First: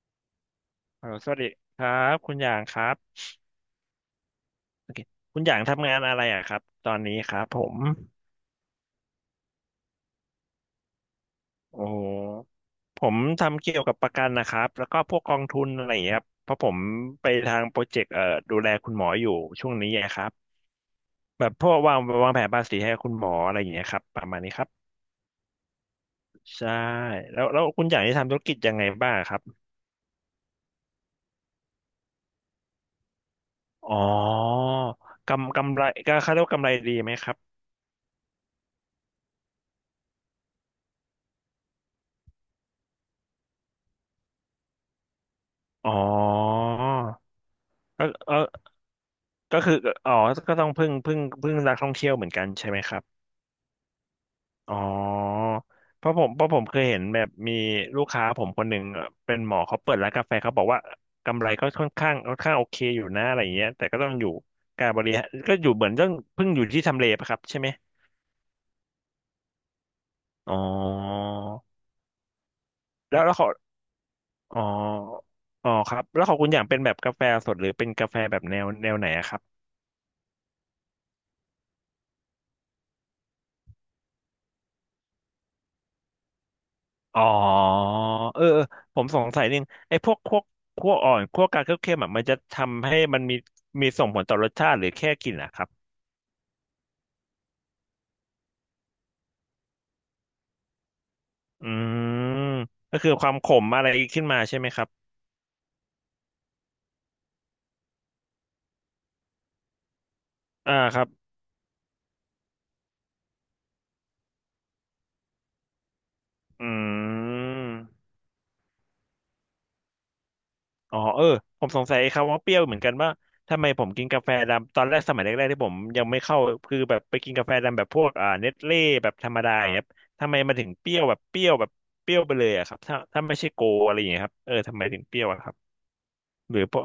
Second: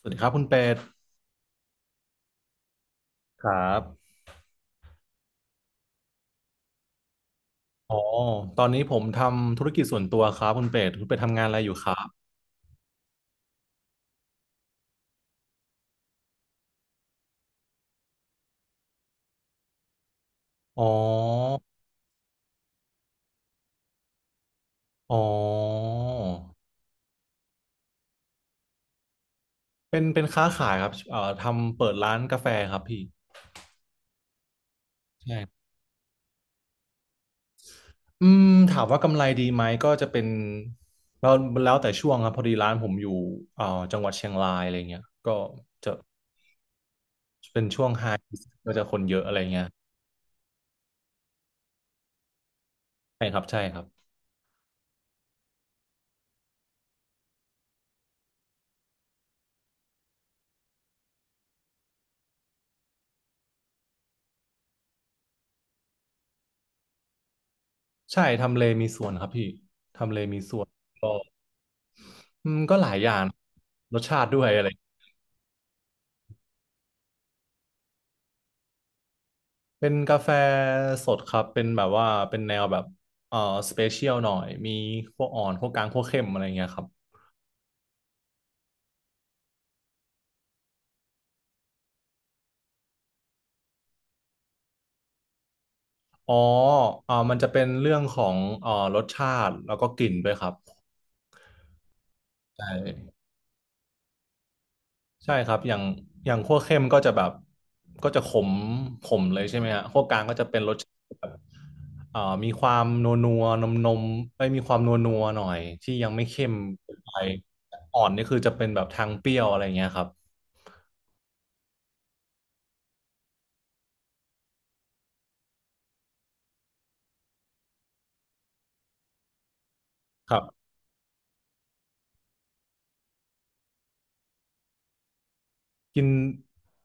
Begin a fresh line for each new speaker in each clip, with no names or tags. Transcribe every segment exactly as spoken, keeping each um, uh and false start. สวัสดีครับคุณเป็ด
เออสวัสดีครับคุณหยางครับ
ครับ
โอเคคุณหยางทำงานอะไรอ่ะครับตอนนี้ครับผม
อ๋อตอนนี้ผมทำธุรกิจส่วนตัวครับคุณเป็ดคุณเป็ดทำงานอะไรอยู่
โอ้
ครั
โห
บ
ผมทำเกี่ยวกับประกันนะครับแล้วก็พวกกองทุนอะไรอย่างเงี้ยครับเพราะผมไปทางโปรเจกต์เอ่อดูแลคุณหมออยู่ช่วงนี้ไงครับ
อ๋อ
แบบพวกวางวางแผนภาษีให้คุณหมออะไรอย่างเงี้ยครับประมาณนี้ครับ
อ๋อ
ใช่แล้วแล้วคุณหยางที่ทำธุรกิจยังไงบ้างครับ
เป็นเป็นค้าขายครับเอ่อทำเปิดร้านกาแฟครับพี่
อ๋อ
ใช่
กำกำไรก็เขาเรียกว่ากำไรดีไหมครับ
อืมถามว่ากำไรดีไหมก็จะเป็นเราแล้วแต่ช่วงครับพอดีร้านผมอยู่เอ่อจังหวัดเชียงรายอะไรเงี้ยก็
อ๋
จะ
อ
เป็นช่วง
เ
ไฮ
ออ
ก็จะคนเยอะอะไร
ก็
เงี้ย
คืออ๋อก็ต้องพึ่งพึ่งพึ่งนักท่องเที่ยวเหมือนกันใช่ไหมครับ
ใช่ครับใช่ครับ
อ๋อเพราะผมเพราะผมเคยเห็นแบบมีลูกค้าผมคนหนึ่งเอ่อเป็นหมอเขาเปิดร้านกาแฟเขาบอกว่ากำไรก็ค่อนข้างค่อนข้างโอเคอยู่นะอะไรอย่างเงี้ยแต่ก็ต้องอยู่การบริหารก็อยู่เหมือนต้องเพึ่งอยู่ที่ทำเลปะครับใช่ไหม
ใช่ทำเลมีส่วนครับพี่ทำเลมี
อ๋อ
ส่วน อืมก็หลายอย่า
แล้
ง
วแล้วเขา
รสชาติด้วย
อ๋อ
อะไร
อ๋อครับแล้วของคุณอย่างเป็นแบบกาแฟสดหรือเป็นกาแฟแบบแนวแนวไหนอะครับ
เป็นกาแฟสดครับเป็นแบบว่าเป็นแนวแบบเอ่อสเปเชียลหน่อยมีพวกอ่อนพวกกลางพวกเข้มอะไรเงี้ยครับ
อ๋อเออเออผมสงสัยนิดนึงไอ้พวกคั่วคั่วอ่อนคั่วกลางคั่วเค็มอ่ะมันจะทำให้มันมีมีส่งผลต่อรสชาติหรือแค่กลิ่นนะครับ
อ๋อเอ่อมันจะเป็นเรื่องของเอ่อรสชาติแล้วก็กลิ่นด้วยครับ
อืม
ใช่
ก็คือความขมอะไรขึ้นมาใช่ไหมครับ
ใช่ครับอย่างอย่างคั่วเข้มก็จะแบบก็จะขมขมเลยใช่ไหมฮะคั่วกลางก็จะเป็นร
อ่า
สชา
ครับ
ติแบบเอ่อมีความนัวนัวนมนมไม่มีความนัวนัวหน่อยที่ยังไม่เข้ม
อื
เกินไปอ่อ
ม
นนี่คือจะเป็นแบบทางเปรี้ยวอะไรอย่างเงี้ยครับ
อ๋อเออผมสงสัยครับว่าเปรี้ยวเหมือนกันว่าทำไมผมกินกาแฟดำตอนแรกสมัยแรกๆที่ผมยังไม่เข้าคือแบบไปกินกาแฟดำแบบพวกอ่าเน็ตเล่แบบธรรมดาอย่างเงี้ยครับทำ
ค
ไม
รับ
มันถึงเปรี้ยวแบบเปรี้ยวแบบเปรี้ยวไปเลยอะครับถ้าถ้าไม่ใช่โกอะไรอย่างเงี้ยครับเออทำไมถึงเปรี้ยวอะครับ
กิน
หรือปะ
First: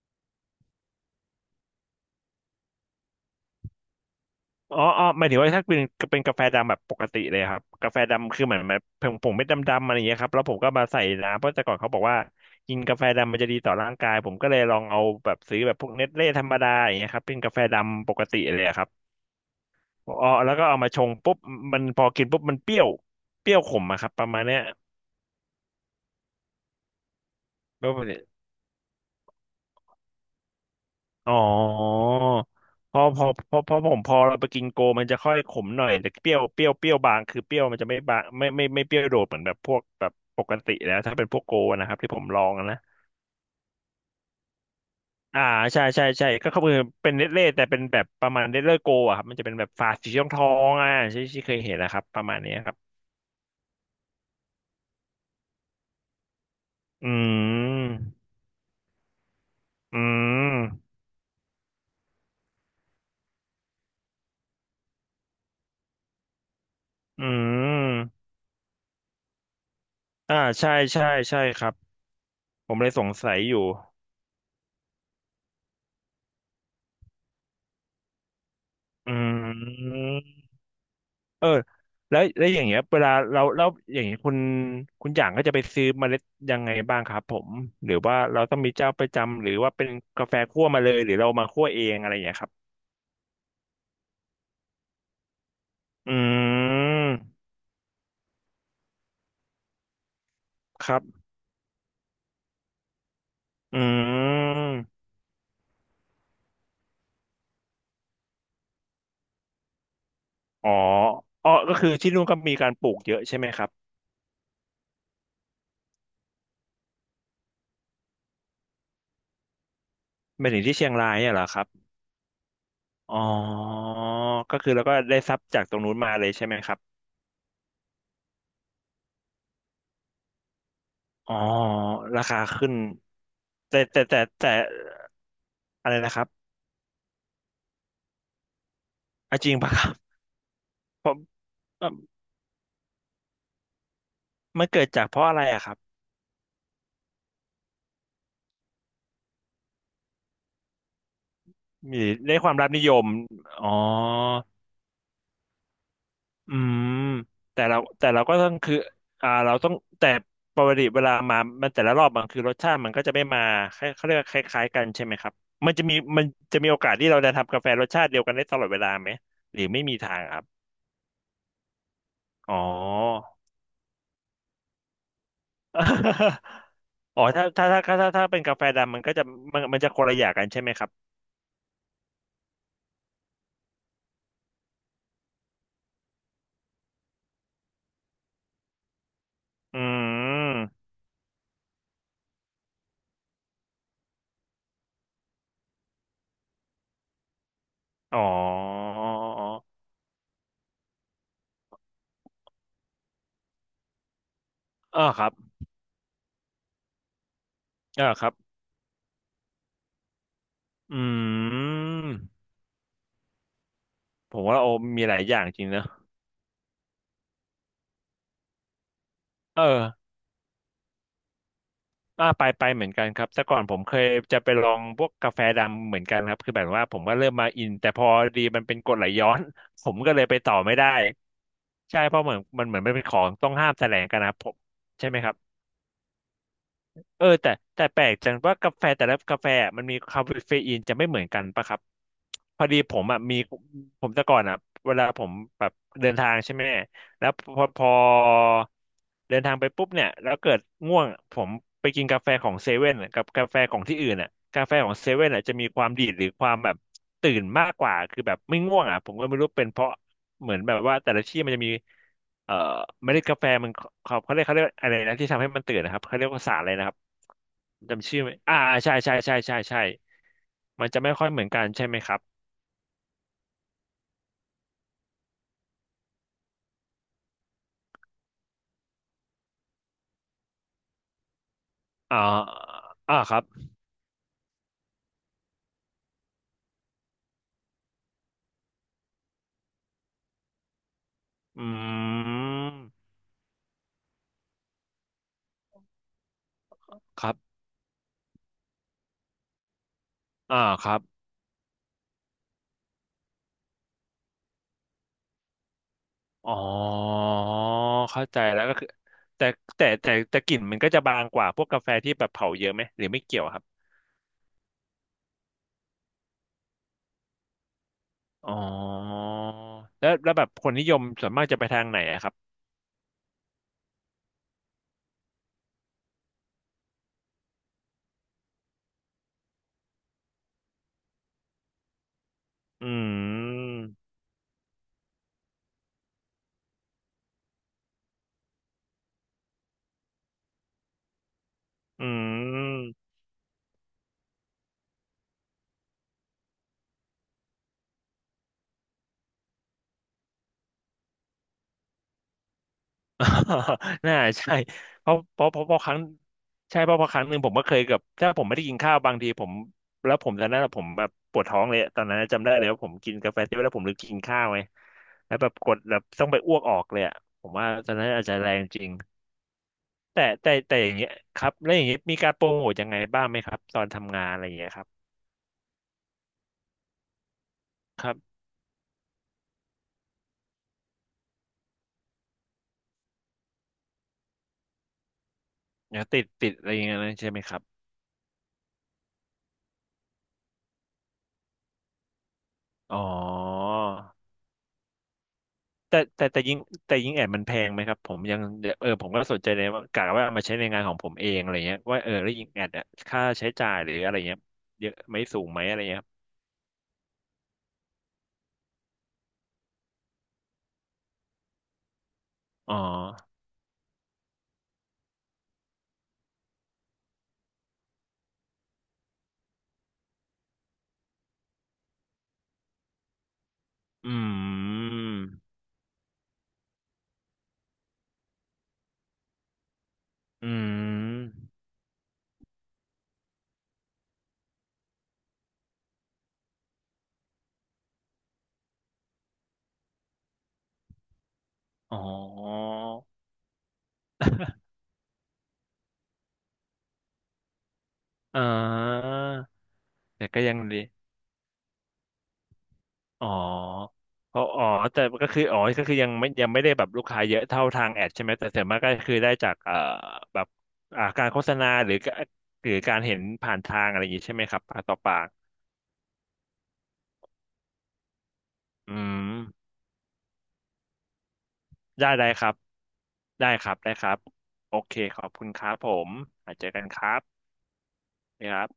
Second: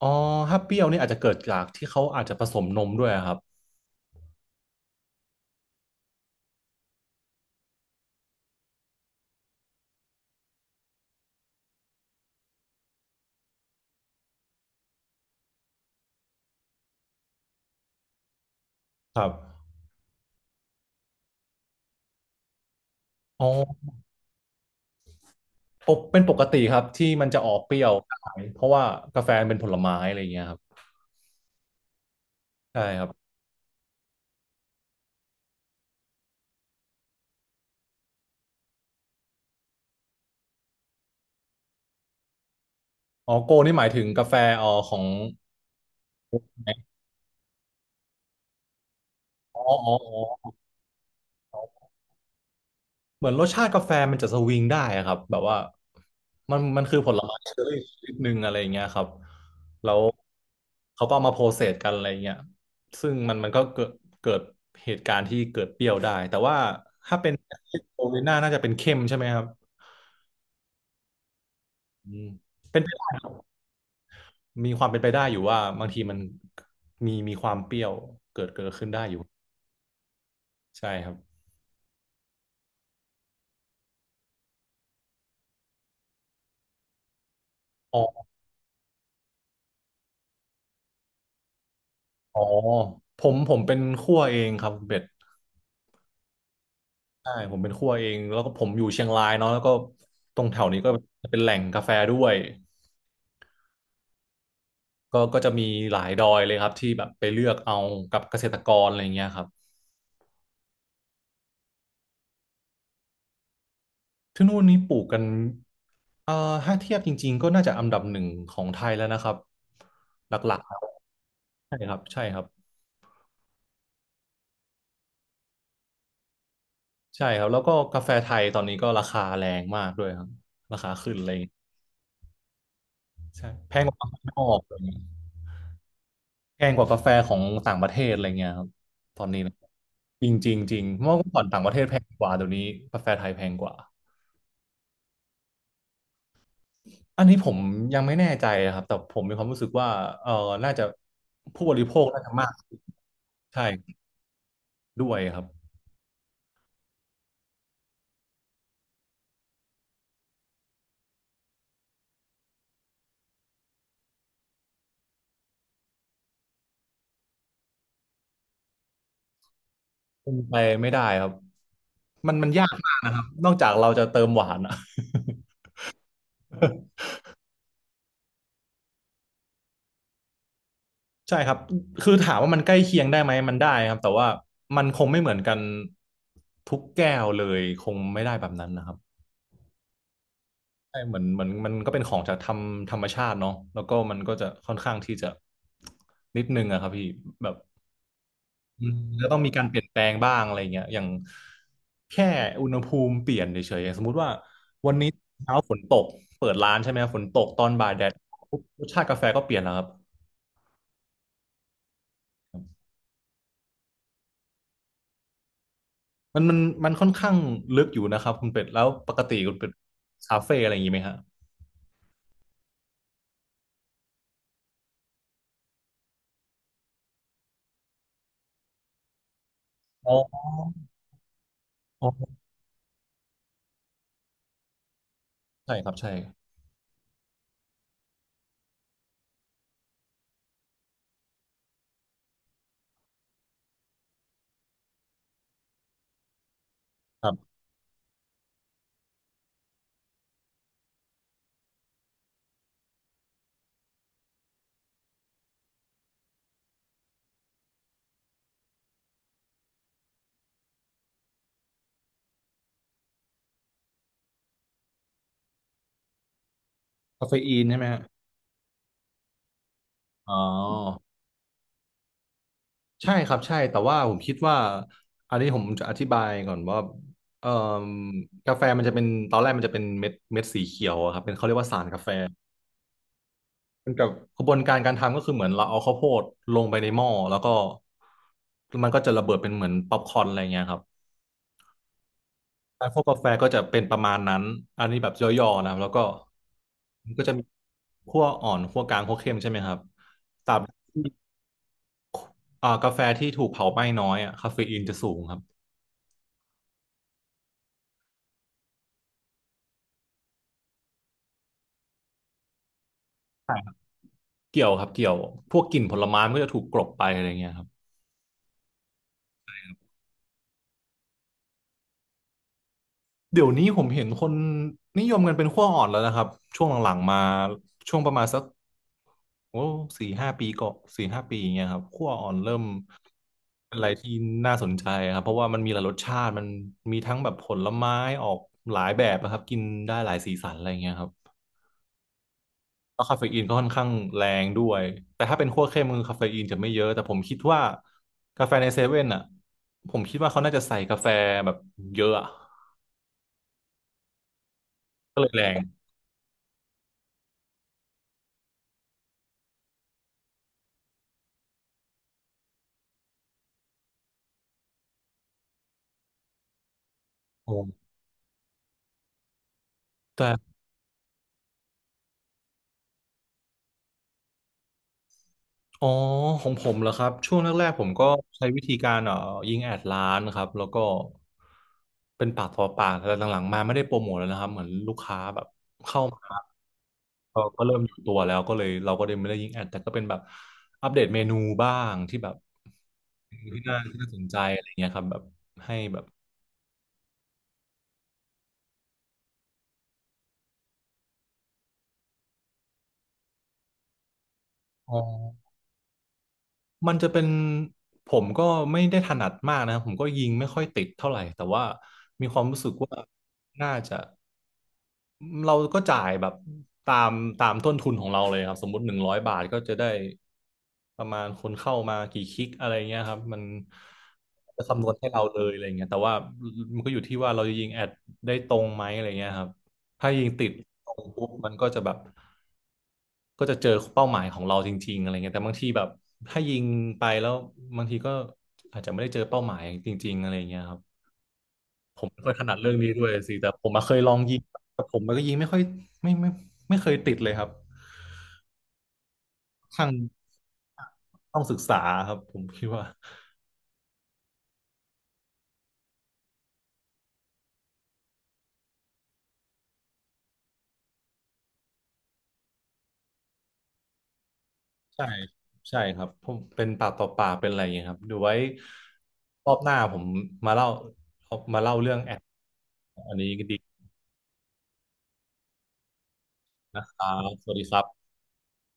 อ๋อถ้าเปรี้ยวนี่อาจจะเกิดจากที่เขาอาจจะผสมนมด้วยอะครับ
อ๋ออ๋อหมายถึงว่าถ้าเป็นเป็นกาแฟดำแบบปกติเลยครับกาแฟดำคือเหมือนแบบผมผมไม่ดำดำอะไรอย่างเงี้ยครับแล้วผมก็มาใส่น้ำเพราะแต่ก่อนเขาบอกว่ากินกาแฟดำมันจะดีต่อร่างกายผมก็เลยลองเอาแบบซื้อแบบพวกเนสเล่ธรรมดาอย่างเงี้ยครับเป็นกาแฟดำปกติเลยครับ
ครับ
อ๋อแล้วก็เอามาชงปุ๊บมันพอกินปุ๊บมันเปรี้ยว
อ๋อ
เปรี้ยวขมอะครับประมาณเนี้ย
ปกเป็นปกติครับที่มันจะออกเปรี้ยวได้เพราะว่ากาแฟเป็นผลไม้อะไรอย่างเงี้ยครับ
อ๋อ
ใช่
พ
ค
อ
รับ
พอพอพอผมพอเราไปกินโกมันจะค่อยขมหน่อยแต่เปรี้ยวเปรี้ยวเปรี้ยวบางคือเปรี้ยวมันจะไม่บางไม่ไม่ไม่เปรี้ยวโดดเหมือนแบบพวกแบบปกติแล้วถ้าเป็นพวกโกนะครับที่ผมลองนะ
อ๋อโกนี่หมายถึงกาแฟอ๋อของ
อ่าใช่ใช่ใช่ก็
ใน
คือเป็นเนสเล่แต่เป็นแบบประมาณเนตเล่โกอะครับมันจะเป็น
อ๋อ
แบบฝา
อ๋อ
สีทองทอ
อ๋อ
งอ่ะที่ที่เคยเห็นนะครับประมาณนี้ครับ
เหมือนรสชาติกาแฟมันจะสวิงได้อะครับแบบว่ามันมันคือ
อื
ผลไม้เชอร์รี่ช
ม
นิดหนึ่งอะไรอย่างเงี้ยครับแล้
อื
ว
ม
เขาก็เอามาโพสเซสกันอะไรอย่างเงี้ยซึ่งมันมันก็เกิดเกิดเหตุการณ์ที่เกิดเปรี้ยวได้แต่ว่าถ้า
อื
เป็นโอลิ
ม
น่าน่าจะเป็นเข้มใช่ไหมครับ
อ่าใช่ใช่ใช่ครับ
อืม
ผมเลยสงสัยอยู่
มีความเป็นไปได้อยู่ว่าบางทีมันมีมีความเปรี้ยวเกิดเกิดขึ้นได้อยู่
อืม
ใช่ครับ
เออแล้วแล้วอย่างเงี้ยเวลาเราเราอย่างเงี้ยคุณคุณอย่างก็จะไปซื้อเมล็ดยังไงบ้างครับผมหรือ
อ๋
ว่า
อ
เราต้องมีเจ้าประจำหรือว่าเป็นกาแฟคั่วมาเลยหรือเรามาคั่วเองอะไรอย่างเงี้
อ๋
ย
อ
ครับ
ผมผมเป็นคั่วเองครับคุณเป็ด
อื
ใช่
ม
ผมเป็นคั่วเองแล้วก็ผมอยู่เชียงรายเนาะแล้วก็ตรงแถวนี้
ค
ก็
รับ
เป็นแหล่งกาแฟด้วย
อืม
ก็ก็จะมีหลายดอยเลยครับที่แบบไปเลือกเอากับเกษตรกรอะไรเงี้ยครับ
อ๋ออ๋อก็คือที่นู่นก็มีการปลูกเยอะใช่ไหมครับ
ที่นู่นนี้ปลูกกันเอ่อถ้าเทียบจริงๆก็น่าจะอันดับหนึ่งของไทยแล้วนะครับห
ไม่
ลั
ถึ
ก
งที่เชียงรายเนี่ยเหรอครั
ๆ
บ
ใช่ครับใช่ครับ
อ๋อก็คือเราก็ได้ทรัพย์จากตรงนู้นมาเลยใช่ไหมครับ
ใช่ครับแล้วก็กาแฟไทยตอนนี้ก็ราคาแรงมากด้วยครับราคาขึ้นเล
อ๋อ
ย
ราคาขึ้น
ใช่แพ
แต่
งก
แต่
ว่า
แต่
ข้างนอ
แต่
กเลย
อะไรนะครับ
แพงกว่ากาแฟของต่างประเทศอะไรเงี้ยครับตอน
อ่ะ
นี้
จริ
นะ
งปะค
จริงจริงจริงเมื่อก่อนต่างประเทศ
รับ
แพงกว่าเดี๋ยวนี้กาแฟไทยแพงกว่า
มันเกิดจากเพราะอะไรอะครับ
อันนี้ผมยังไม่แน่ใจนะครับแต่ผมมีความรู้สึกว่าเออน่าจะผู้บริโภ
มี
คน่าจะ
ได้
มา
ค
ก
วามรับนิยม
ใช่
อ๋อ
ด้วยครับ
อืมแต่เราแต่เราก็ต้องคืออ่าเราต้องแต่ปกติเวลามามันแต่ละรอบมันคือรสชาติมันก็จะไม่มาคล้ายเขาเรียกว่าคล้ายๆกันใช่ไหมครับ มันจะมีมันจะมีโอกาสที่เราจะทำกาแฟรสชาติเดียวกันได้ตลอดเวลาไหมหรือไม่มีทาง
เป็
ค
น
รับ
ไปไม่ได้ครับมันมัน
อ๋อ
ยากมากนะครับนอกจากเราจะเติมหวานอะ
อ๋อถ้าถ้าถ้าถ้าถ้าถ้าเป็นกาแฟดำมันก็จะมันมันจะคนละอย่างกันใช่ไหมครับ
ใช่ครับคือถามว่ามันใกล้เคียงได้ไหมมันได้ครับแต่ว่ามันคงไม่เหมือนกันทุกแก้วเลยคงไม่ได้แบบนั้นนะครับ
อืม
ใช่เหมือนเหมือนมันก็เป็นของจากธรรมธรรมชาติเนาะแล้วก็มันก็จะค่อนข้างที่จะนิดนึงอะครับพี่แบบ
อ๋อ
อืมจะต้องมีการเปลี่ยนแปลงบ้างอะไรเงี้ยอย่างแค่อุณหภูมิเปลี่ยนเฉยๆสมมุติว่าวัน
อ๋อ
นี้
ครับ
เช้าฝนตกเปิดร้านใช่ไหมครับฝนตกตอนบ่ายแด
อ่า
ด
ครับ
ปุ๊บรสชาติกาแฟก็เปลี่ยนแล้วครับ
อืมผมว่าโอมีหลายอย่างจริงเนอะ
มันมันมันค่อนข้างลึกอยู่นะครับคุณเป็ดแล้วปกติคุณ
เอ
เป็ด
อ
คาเฟ่อะไรอย่างนี้ไหมฮะ
อ่าไปไปเหมือนกันครับแต่ก่อนผมเคยจะไปลองพวกกาแฟดำเหมือนกันครับคือแบบว่าผมก็เริ่มมาอินแต่พอดีมันเป็นกรดไหลย้อน ผมก็
อ๋
เลยไป
อ
ต่อไม่ได้ใช่
อ๋
เพราะเหมื
อ
อนมันเหมือนมันเป็นของต้องห้ามแสลงกันนะครับผมใช่ไหมครับ
ใช่ครับใช่
เออแต่แต่แปลกจังว่ากาแฟแต่ละกาแฟอะมันมีคาเฟอีนจะไม่เหมือนกันปะครับพอดีผมอ่ะมีผมแต่ก่อนอ่ะเวลาผมแบบเดินทางใช่ไหม
ค
แล้
รั
ว
บ
พอพอเดินทางไปปุ๊บเนี่ยแล้วเกิดง่วงผมไปกินกาแฟของเซเว่นกับกาแฟของที่อื่นอ่ะกาแฟของเซเว่นอ่ะจะมีความดีดหรือความแบบตื่นมากกว่าคือแบบไม่ง่วงอ่ะผมก็ไม่รู้เป็นเพราะเหมือนแบบว่าแต่ละที่มันจะมี เอ่อเมล็ดกาแฟมันเขาเขาเรียกเขาเรียกอะไรนะที่ทำให้มันตื่นนะครับเขาเรียกว่าสารอะไรนะครับ
คาเฟอีนใช่ไหมฮะ
จำชื่อไม่อ่าใช่ใช่ใช่ใช่ใช่
อ๋อ
มันจะไม่ค่อยเหมือนกันใช่ไหมครับ
ใช่ครับใช่แต่ว่าผมคิดว่าอันนี้ผมจะอธิบายก่อนว่าเอ่มกาแฟมันจะเป็นตอนแรกมันจะเป็นเม็ดเม็ดสีเขียวอะครับเป็นเขาเรียกว่าสารกาแฟ
อ่าอ่าครับ
มันกับกระบวนการการทำก็คือเหมือนเราเอาข้าวโพดลงไปในหม้อแล้วก็มันก็จะระเบิดเป็นเหมือนป๊อปคอร์นอะไรเงี้ยครับ
อื
การคั่ว
ม
กาแฟก็จะเป็นประมาณนั้นอันนี้แบบย่อๆนะครับแล้วก็มันก็
ครั
จะมี
บ
คั่วอ่อนคั่วกลางคั่วเข้มใช่ไหมครับตรา
อ่า
บ
ครับ
ที่อ่ากาแฟที่ถูกเผาไหม้น้อยอะคาเฟอีนจะสูงครับ
อ๋อเข้าใจแล้วก็คือแต่แต่แต่แต่กลิ่นมันก็จะบางกว่าพวกกาแฟที่แบบเผาเยอะไหมหรือไม่เกี่ยวครับ
เกี่ยวครับเกี่ยวพวกกลิ่นผลไม้มันก็จะถูกกลบไปอะไรเงี้ยครับ
อ๋อแล้วแล้วแบบคนนิยมส่วนมากจะไปทางไหนอะครับ
เดี๋ยวนี้ผมเห็นคนนิยมกันเป็นขั้วอ่อนแล้วนะครับช่วงหลังๆมาช่วงประมาณสักโอ้สี่ห้าปีก่อนสี่ห้าปีอย่างเงี้ยครับขั้วอ่อนเริ่ม
อื
เป็นอะ
ม
ไรที่น่าสนใจครับเพราะว่ามันมีหลายรสชาติมันมีทั้งแบบผลไม้ออกหลายแบบนะครับกินได้หลายสีสันอะไรเงี้ยครับ
อื
แล้ว
ม
คาเฟอีนก็ค่อนข้างแรงด้วย แต่ถ้าเป็นคั่วเข้มคือคาเฟอีนจะไม่เยอะ แต่ผมคิดว่ากาแฟในเซเว่นอ่ะ ผมคิดว่าเขาน่าจะใส่กาแฟแบบเยอะอะ
น่าใช่เพราะ
ก็เลย
เพ
แร
ราะ
ง
เพราะเพราะครั้งใช่เพราะเพราะครั้งหนึ่งผมก็เคยกับถ้าผมไม่ได้กินข้าวบางทีผมแล้วผมตอนนั้นอะผมแบบปวดท้องเลยตอนนั้นจำได้เลยว่าผมกินกาแฟเสร็จแล้วผมลืมกินข้าวไงแล้วแบบกดแบบต้องไปอ้วกออกเลยอะผม
โอ้
ว่าตอนนั้นอาจจะแรงจริงแต่
แต่
แต่แต่อย่างเงี้ยครับแล้วอย่างเงี้ยมีการโปรโมทยังไงบ้างไหมครับตอนทำงานอะไรอย่างเงี้ยครับ
อ๋อของผมเหรอครับ ช่วงแรกๆผม
ค
ก็
รับ
ใช้วิธีการเอ่อยิงแอดร้านครับ แล้วก็เป็นปากต่อปากแต่หลังๆมาไม่ได้โปรโมทแล้วนะครับ เหมือนลูกค้าแบบเข้า
เดี๋ยวติ
มา
ดติดอะไรอย่างเงี้ยนะใช่ไหม
ก็
ครั
ก็
บ
เริ่มอยู่ตัวแล้วก็เลยเราก็เลยไม่ได้ยิงแอดแต่ก็เป็นแบบอัปเดตเมนูบ้างที่แบบ
อ๋อ
ที่น่าที่น่าสนใจอะไรเงี้ยครับแบบให้แบ
แต่
บ
แต่แต่ยิงแต่ยิงแอดมันแพงไหมครับผมยังเออผมก็สนใจเลยว่ากะว่าเอามาใช้ในงานของผมเองอะไรเงี้ยว่าเออแล้วยิงแอดอะค่าใช้จ่ายหรืออะไรเงี้ยเย
อ๋อ
อะไหมสูงไหมอะไรเงี้ยครับ
มันจะเป็นผมก็ไม่ได้ถนัดมากนะครับผมก็ยิงไม่ค่อยติดเท่าไหร่แต่ว่ามีความรู้สึก
อ๋อ
ว่าน่าจะ เราก็จ่ายแบบตามตามต้นทุนของเราเลยครับสมมติหนึ่งร้อยบาทก็จะได้ประมาณคนเข้ามากี่คลิกอะไรเงี้ยครับมัน
อื
จะคำนวณ
ม
ให้เราเลยอะไรเงี้ยแต่ว่ามันก็อยู่ที่ว่าเราจะยิงแอดได้ตรงไหมอะไรเงี้ยครับถ้ายิงติด
อื
ตรงปุ๊บ
ม
มันก็จะแบบก็จะเจอเป้าหมายของเราจริงๆอะไรเงี้ยแต่บางทีแบบถ้ายิงไปแล้วบางทีก็อาจจะไม่ได้เจอเป้าหมายจริงๆอะไรเงี้ยครับ
อ๋อ
ผมไม่ค่อยถนัดเรื่องนี้ด้วยสิแต่ผมมาเคยลองยิง แต่ผมมันก็ยิงไม่ค่อยไม่ไม่ไม่ไม่เคยติดเลยครับ
อ่า
ทาง
แต่ก็ยังดี
ต้องศึกษาครับผมคิดว่า
อ๋อเพราะอ๋อแต่ก็คืออ๋อก็คือยังไม่ยังไม่ได้แบบลูกค้าเยอะเท่าทางแอดใช่ไหมแต่ส่วนมากก็คือได้จากเอ่อแบบอ่าการโฆษณาหรือก็หรือการเห็นผ่านทางอะไรอย่างนี้ใช่ไหมครับปากต่อ
ใช่
ปาก
ใช่ครับผมเป็นปากต่อปากเป็นอะไรอย่างเงี้ยครับเดี๋ยวไว้
อืม
รอบหน้าผมมาเล่ามาเล่าเรื่อง
ได้
แอด
ได้ครับ
อันนี้
ได้
ดี
ครับได้ครับโอเคขอบคุณครับผมอาจเจอกั
นะ
น
ค
ครั
รับ
บ
สวัสดีครับ
นะครับ